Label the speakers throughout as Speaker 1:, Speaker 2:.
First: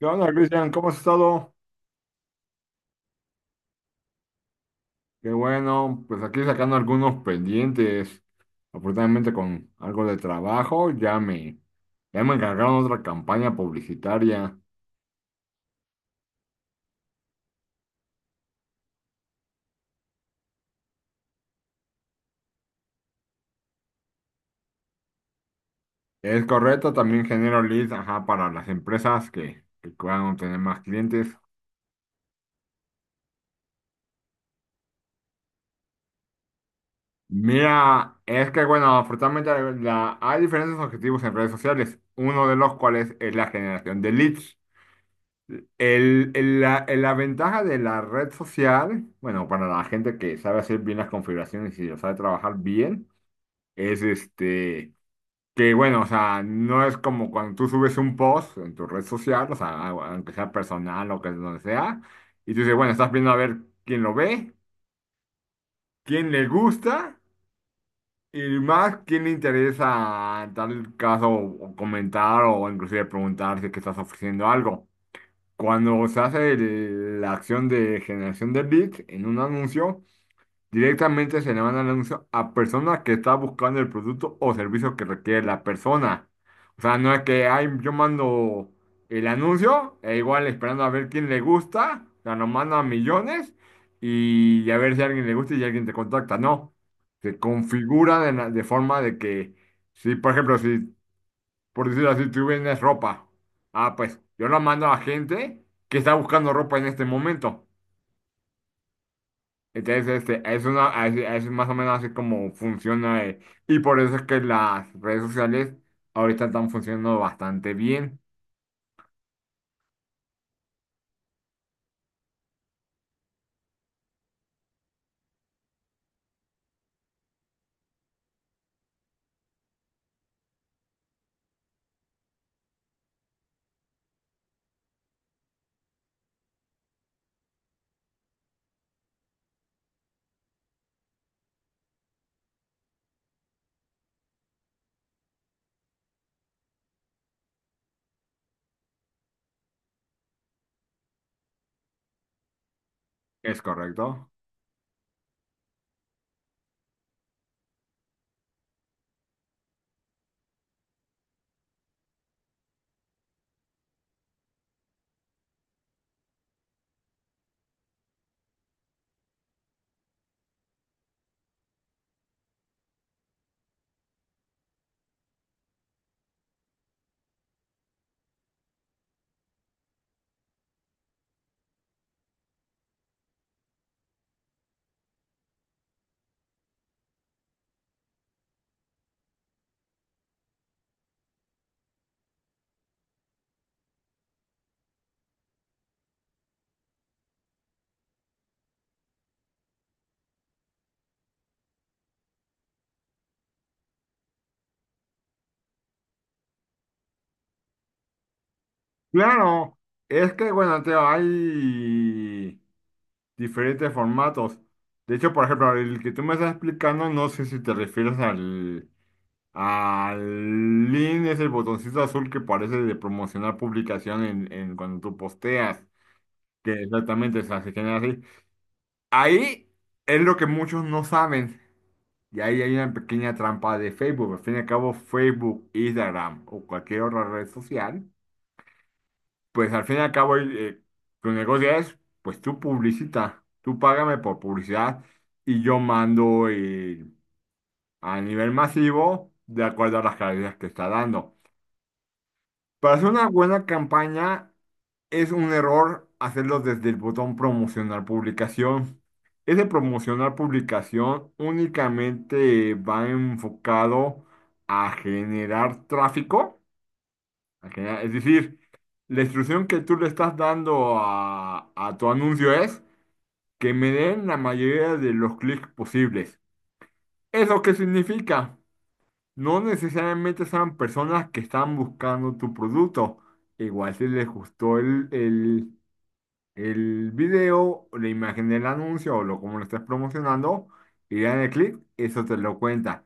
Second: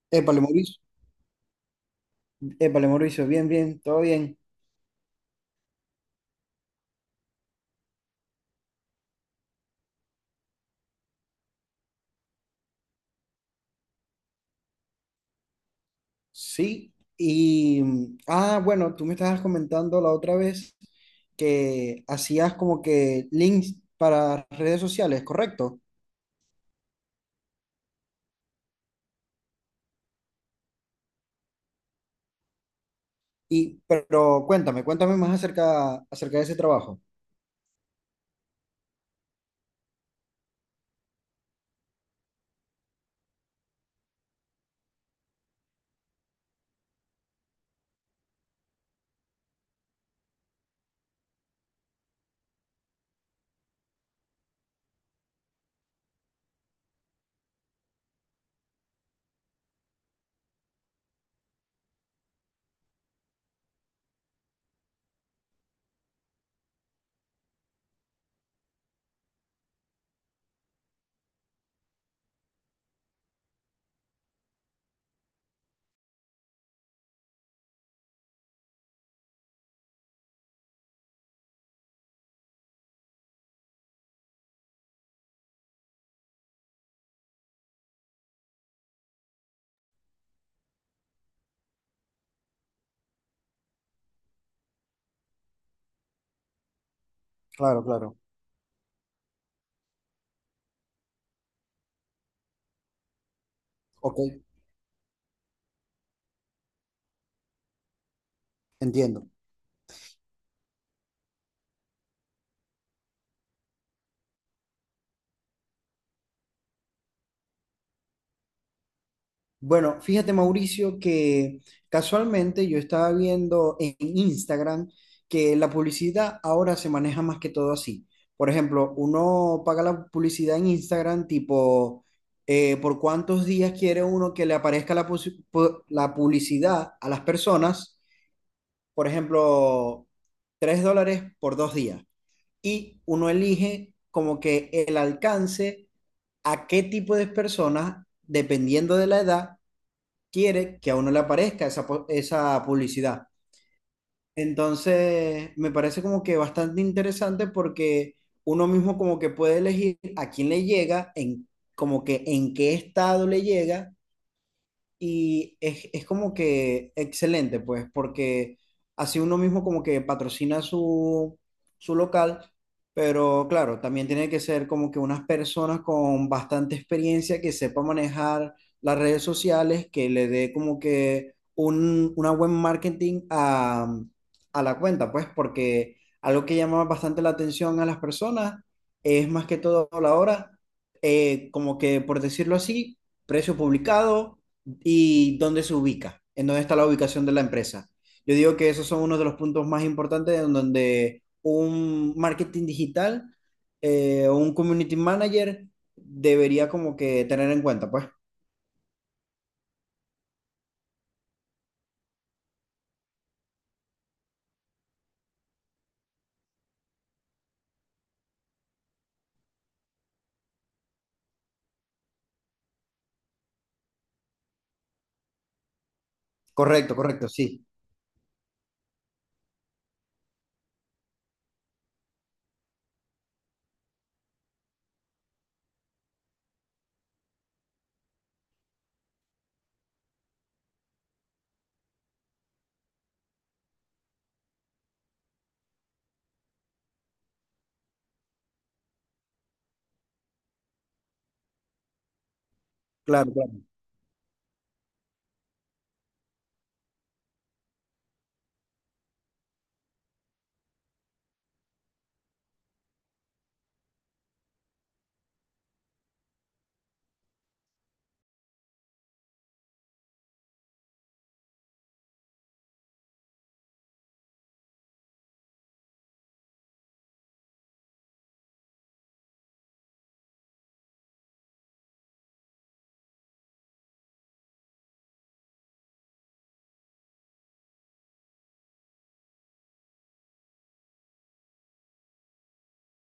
Speaker 1: ¿Qué onda,
Speaker 2: Épale,
Speaker 1: Cristian?
Speaker 2: Mauricio.
Speaker 1: ¿Cómo has estado?
Speaker 2: Épale, Mauricio. Bien, bien, todo bien.
Speaker 1: Qué bueno, pues aquí sacando algunos pendientes. Afortunadamente con algo de trabajo, ya me encargaron otra campaña publicitaria.
Speaker 2: Sí. Bueno, tú me estabas comentando la otra vez que hacías como que links para redes sociales, ¿correcto?
Speaker 1: Es correcto, también genero leads, ajá, para las empresas que puedan tener más clientes.
Speaker 2: Y pero cuéntame, cuéntame más acerca de ese trabajo.
Speaker 1: Mira, es que bueno, hay diferentes objetivos en redes sociales, uno de los cuales es la generación de leads. La ventaja de la red social, bueno, para la gente que sabe hacer bien las configuraciones y lo sabe trabajar bien, es que bueno, o sea, no es como cuando tú subes un post en tu red social, o sea, aunque sea personal o que donde sea, y tú dices, bueno, estás viendo a ver quién lo ve, quién le gusta, y más quién le interesa en tal caso o comentar o inclusive preguntar si es que estás ofreciendo algo. Cuando se hace la acción de generación de leads en un anuncio, directamente se le manda el anuncio a personas que está buscando el producto o servicio que requiere la persona. O sea, no es que ay, yo mando el anuncio e igual esperando a ver quién le gusta, o sea, lo mando a millones y a ver si a alguien le gusta y alguien te contacta. No, se
Speaker 2: Claro, claro.
Speaker 1: configura de forma de que, si por decirlo así, tú vendes ropa. Ah, pues
Speaker 2: Ok,
Speaker 1: yo la mando a gente que está buscando ropa en este momento.
Speaker 2: entiendo.
Speaker 1: Entonces, es más o menos así como funciona. Y por eso es que las redes sociales ahorita están funcionando bastante bien.
Speaker 2: Bueno, fíjate, Mauricio, que casualmente yo estaba viendo en Instagram que la publicidad ahora se maneja más que todo así. Por ejemplo, uno paga la publicidad en Instagram tipo por cuántos días quiere uno que le aparezca la publicidad a las personas. Por ejemplo, $3 por 2 días. Y uno elige como que el alcance a qué tipo de personas, dependiendo de la edad quiere que a uno le aparezca esa publicidad.
Speaker 1: ¿Es correcto?
Speaker 2: Entonces, me parece como que bastante interesante porque uno mismo como que puede elegir a quién le llega, en como que en qué estado le llega y es como que excelente, pues, porque así uno mismo como que patrocina su, su local, pero claro, también tiene que ser como que unas personas con bastante experiencia que sepa manejar las redes sociales, que le dé como que un, una buen marketing a la cuenta, pues, porque algo que llama bastante la atención a las personas es más que todo la hora, como que por decirlo así, precio publicado y dónde se ubica, en dónde está la ubicación de la empresa. Yo digo que esos son uno de los puntos más importantes en donde un marketing digital o un community manager debería como que tener en cuenta, pues.
Speaker 1: Claro, es que bueno, Teo, hay diferentes formatos. De hecho, por ejemplo, el que tú me estás explicando, no sé si te refieres al, Alin es el botoncito azul que parece de promocionar publicación en cuando tú posteas, que
Speaker 2: Correcto, correcto,
Speaker 1: exactamente o sea,
Speaker 2: sí.
Speaker 1: se genera así. Ahí es lo que muchos no saben. Y ahí hay una pequeña trampa de Facebook. Al fin y al cabo, Facebook, Instagram o cualquier otra red social, pues al fin y al cabo tu negocio es, pues tú publicita, tú págame por publicidad y yo mando a nivel masivo de acuerdo a las calidades que está dando. Para hacer una
Speaker 2: Claro, claro.
Speaker 1: buena campaña es un error hacerlo desde el botón promocionar publicación. Ese promocionar publicación únicamente va enfocado a generar tráfico, es decir, la instrucción que tú le estás dando a tu anuncio es que me den la mayoría de los clics posibles. ¿Eso qué significa? No necesariamente sean personas que están buscando tu producto. Igual si les gustó el video, o la imagen del anuncio o lo como lo estás promocionando, y dan el clic, eso te lo cuenta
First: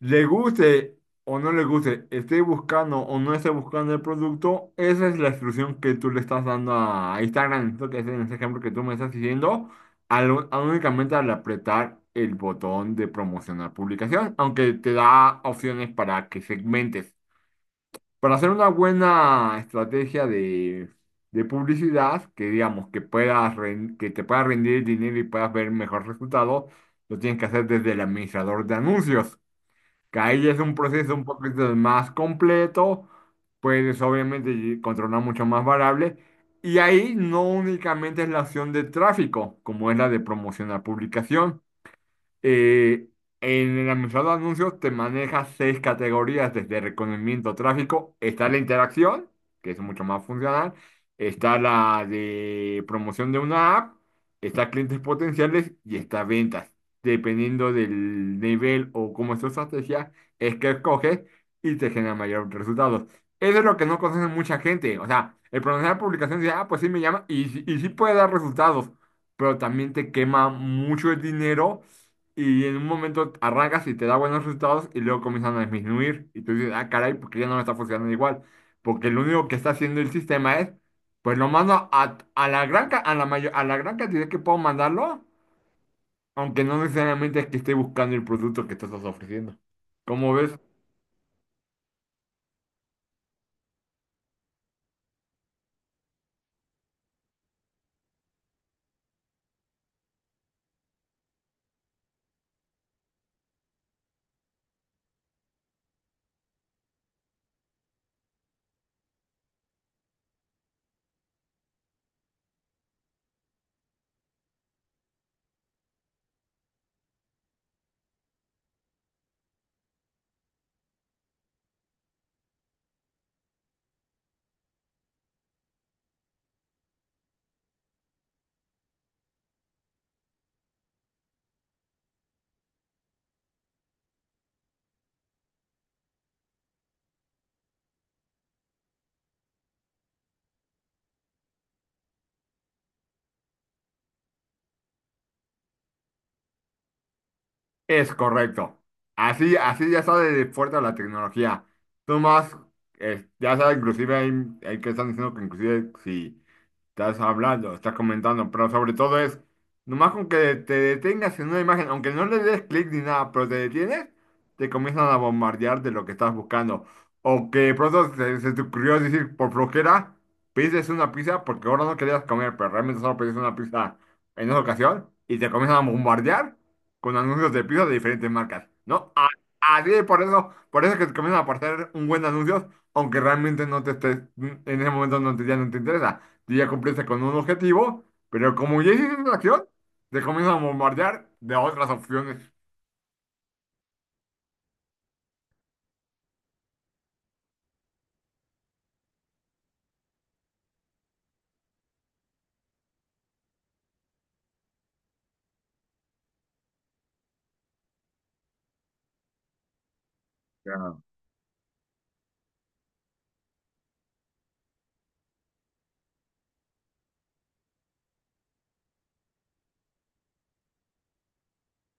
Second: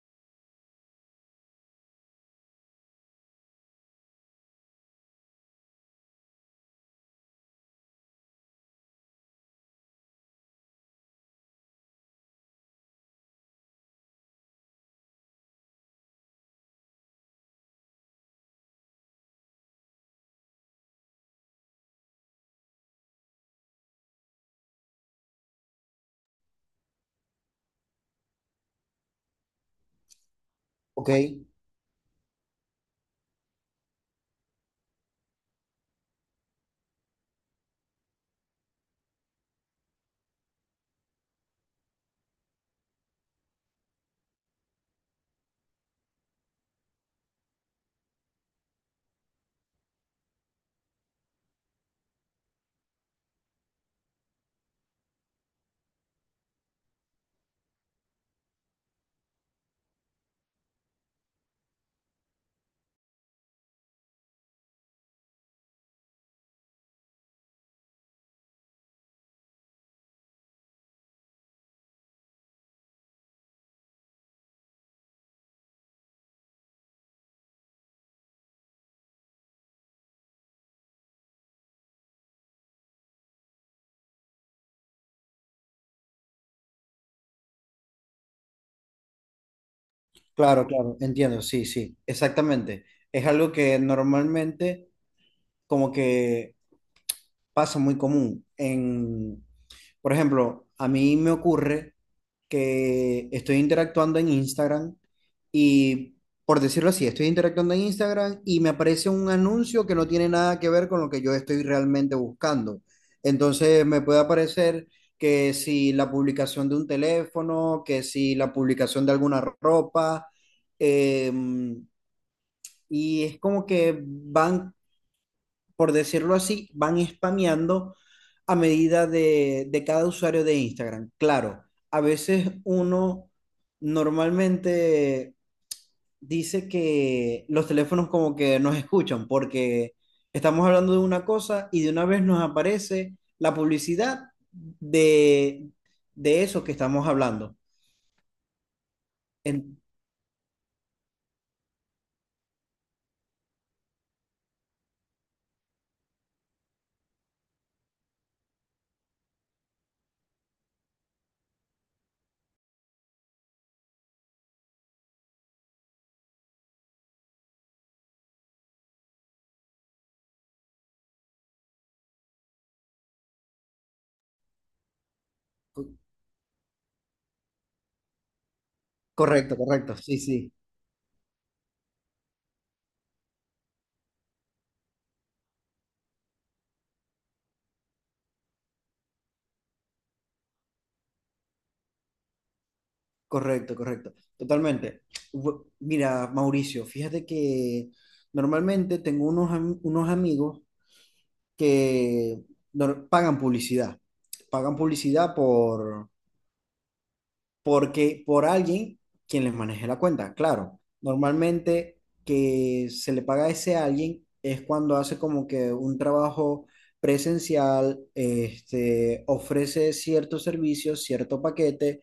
Speaker 1: le guste o no le guste, esté buscando o no esté buscando el producto, esa es la instrucción que tú le estás dando a Instagram, esto que es en ese ejemplo que tú me estás diciendo, al, al únicamente al apretar el botón de promocionar publicación, aunque te da opciones para que segmentes. Para hacer una buena estrategia de publicidad, que digamos que te pueda rendir dinero y puedas ver mejor resultado, lo tienes que hacer desde el administrador de anuncios que ahí es un
Speaker 2: Ok,
Speaker 1: proceso un poquito más completo, puedes controlar mucho más variables, y ahí no únicamente es la acción de tráfico, como es la de promocionar publicación, eh, en el administrador de anuncios te maneja seis categorías desde reconocimiento tráfico. Está la interacción, que es mucho más funcional. Está la de promoción de una app. Está clientes potenciales y está ventas. Dependiendo del nivel o cómo es tu estrategia, es que escoges y te genera mayores resultados. Eso es lo que no conoce mucha gente. O sea, el pronunciar de publicación dice, ah, pues sí me llama y sí puede dar resultados, pero también te quema mucho el dinero y en un momento arrancas y te da buenos resultados y luego comienzan a disminuir. Y tú dices, ah, caray, porque ya no me está funcionando igual. Porque lo único que está haciendo el sistema es, pues lo mando a la gran, ca- a la mayor, a la gran cantidad que puedo mandarlo, aunque no necesariamente es que esté buscando el producto que tú estás ofreciendo. Como ves,
Speaker 2: claro, claro, entiendo, sí, sí, exactamente. Es algo que normalmente como que pasa muy común en, por ejemplo, a mí me ocurre que estoy interactuando en Instagram y, por decirlo así, estoy interactuando en Instagram y me aparece un anuncio que no tiene nada que ver con lo que yo estoy realmente buscando. Entonces me puede aparecer que si la publicación de un teléfono, que si la publicación de alguna ropa, em, y es como que van por decirlo así, van spameando a medida de cada usuario de Instagram. Claro, a veces uno normalmente dice que los teléfonos como que nos escuchan porque estamos hablando de una cosa y de una vez nos aparece la publicidad de, de eso que estamos hablando.
Speaker 1: es correcto. Así,
Speaker 2: En-
Speaker 1: así ya sale de fuerte la tecnología. Tú más, ya sabes, hay que están diciendo que inclusive si estás hablando, estás comentando, pero sobre todo es, nomás con que te detengas en una imagen, aunque no le des clic ni nada, pero te detienes, te comienzan a bombardear de lo que estás buscando. O que de pronto se te ocurrió decir por flojera, pides una pizza porque ahora no querías comer, pero realmente solo pediste una pizza en esa ocasión y te comienzan a bombardear con anuncios de pizza de diferentes marcas, ¿no? A-
Speaker 2: Correcto, correcto,
Speaker 1: Así es,
Speaker 2: sí, sí.
Speaker 1: por eso es que te comienzan a aparecer un buen anuncio aunque realmente no te estés, en ese momento no te, ya no te interesa tú ya cumpliste con un objetivo, pero como ya hiciste la acción, te comienzan a bombardear de otras opciones.
Speaker 2: Correcto, correcto. Totalmente. Mira, Mauricio, fíjate que normalmente tengo unos amigos que pagan publicidad. Pagan publicidad por alguien quien les maneje la cuenta. Claro,
Speaker 1: Claro,
Speaker 2: normalmente que se le paga a ese alguien es cuando hace como que un trabajo presencial, este, ofrece ciertos servicios, cierto paquete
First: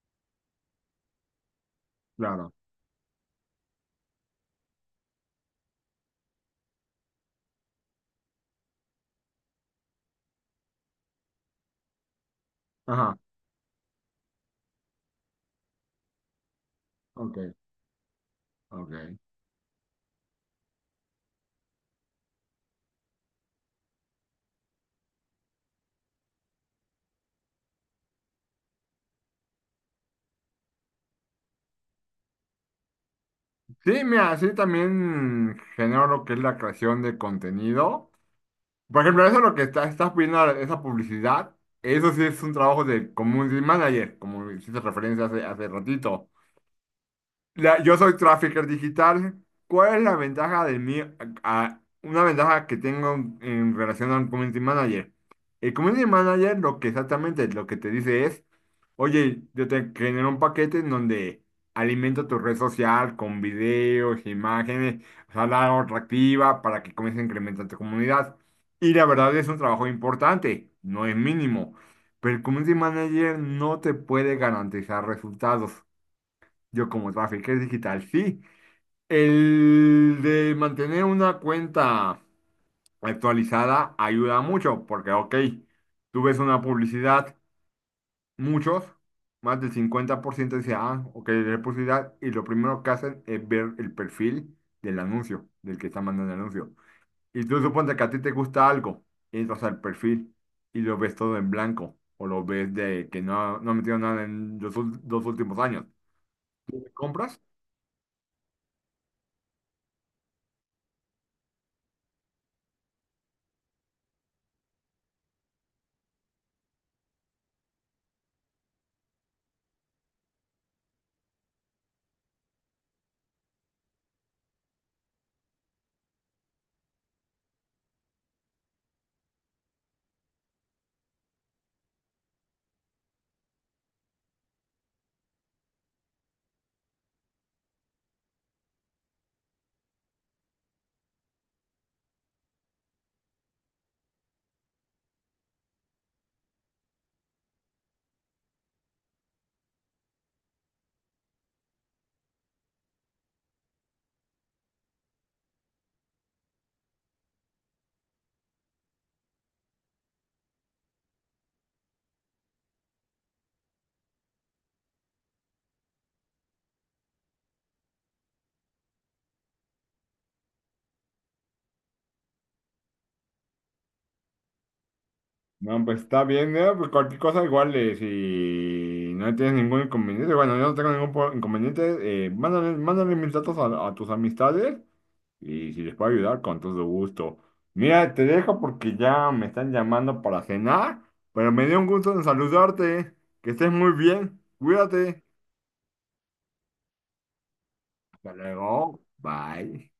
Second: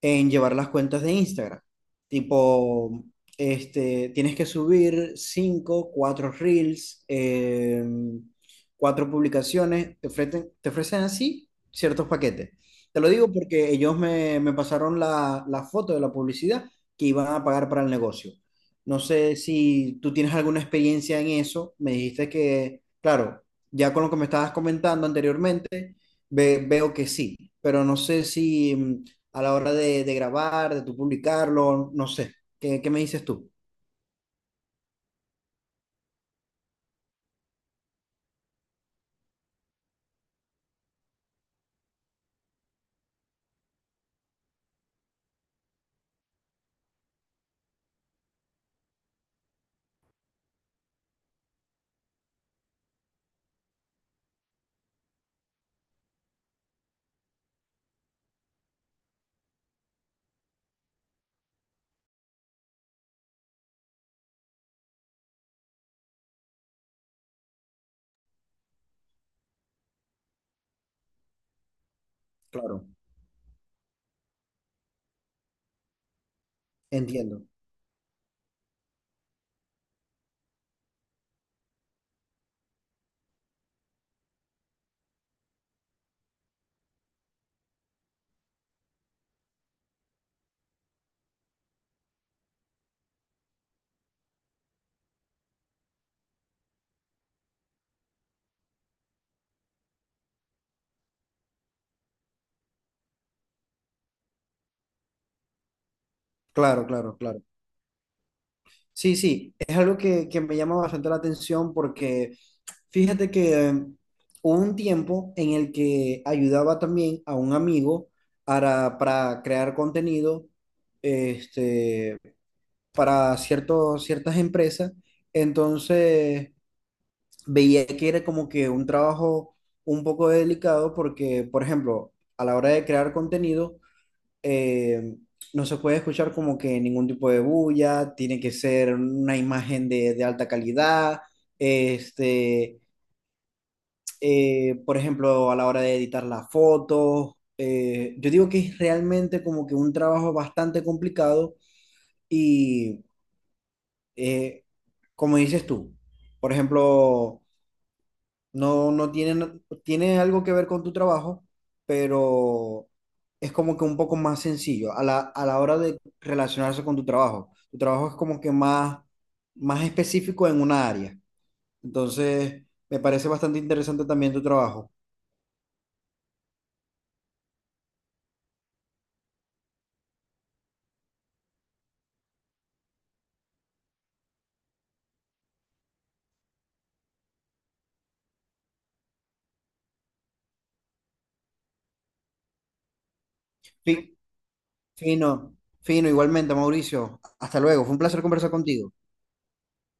Speaker 2: en llevar las cuentas de Instagram.
Speaker 1: claro.
Speaker 2: Tipo, este, tienes que subir 5 4 reels, 4 publicaciones, te ofrecen así ciertos paquetes. Te lo
Speaker 1: Ajá,
Speaker 2: digo porque ellos me pasaron la foto de la publicidad que iban
Speaker 1: ok,
Speaker 2: a pagar para el negocio. No
Speaker 1: ok.
Speaker 2: sé si tú tienes alguna experiencia en eso. Me dijiste que, claro, ya con lo que me estabas comentando anteriormente, veo que sí, pero no sé si a la hora de grabar, de tú publicarlo, no sé. ¿Qué, qué me dices tú?
Speaker 1: Sí, mira, así también genero lo que es la creación de contenido. Por ejemplo, eso es lo que está, estás pidiendo, esa publicidad, eso sí es un trabajo de community manager, como hiciste referencia hace ratito. La- yo soy trafficker digital. ¿Cuál es la ventaja de mí? A- una ventaja que tengo en relación al community manager. El community manager lo que exactamente lo que te dice es, oye, yo te genero un paquete en donde alimento tu red social con videos, imágenes, o sea, la hago atractiva para que comience a incrementar tu comunidad. Y la verdad es un trabajo importante, no es mínimo. Pero el community
Speaker 2: Claro,
Speaker 1: manager no te puede garantizar resultados. Yo como
Speaker 2: entiendo.
Speaker 1: trafficker digital, sí. El de mantener una cuenta actualizada ayuda mucho, porque, ok, tú ves una publicidad, muchos, más del 50% dice, ah, ok, es publicidad, y lo primero que hacen es ver el perfil del anuncio, del que está mandando el anuncio. Y tú suponte que a ti te gusta algo, entras al perfil y lo ves todo en blanco, o lo ves de que no, no ha metido nada en los dos últimos años.
Speaker 2: Claro, claro, claro.
Speaker 1: ¿Compras?
Speaker 2: Sí, sí, es algo que me llama bastante la atención porque fíjate que hubo un tiempo en el que ayudaba también a un amigo para crear contenido este, para ciertos, ciertas empresas. Entonces, veía que era como que un trabajo un poco delicado porque, por ejemplo, a la hora de crear contenido, eh, no se puede escuchar como que ningún tipo de bulla, tiene que ser una imagen de alta calidad, este, por ejemplo, a la hora de editar las fotos. Yo digo que es realmente como que un trabajo bastante complicado y, eh, como dices tú, por ejemplo, no, no tiene, no, tiene algo que ver con tu trabajo, pero es como que un poco más sencillo a la hora de relacionarse con tu trabajo. Tu trabajo es como que más, más específico en una área. Entonces, me parece bastante interesante también tu trabajo.
Speaker 1: No, pues está bien, ¿no? Pues cualquier cosa igual, si no tienes ningún inconveniente, bueno, yo no tengo ningún inconveniente, mándale mis datos a tus amistades y si les puedo ayudar, con todo gusto. Mira, te dejo porque ya me están llamando para cenar, pero me dio un gusto en saludarte, que estés muy
Speaker 2: Fi-
Speaker 1: bien, cuídate,
Speaker 2: Fino, fino, igualmente, Mauricio. Hasta luego. Fue un placer
Speaker 1: hasta
Speaker 2: conversar contigo.
Speaker 1: luego, bye.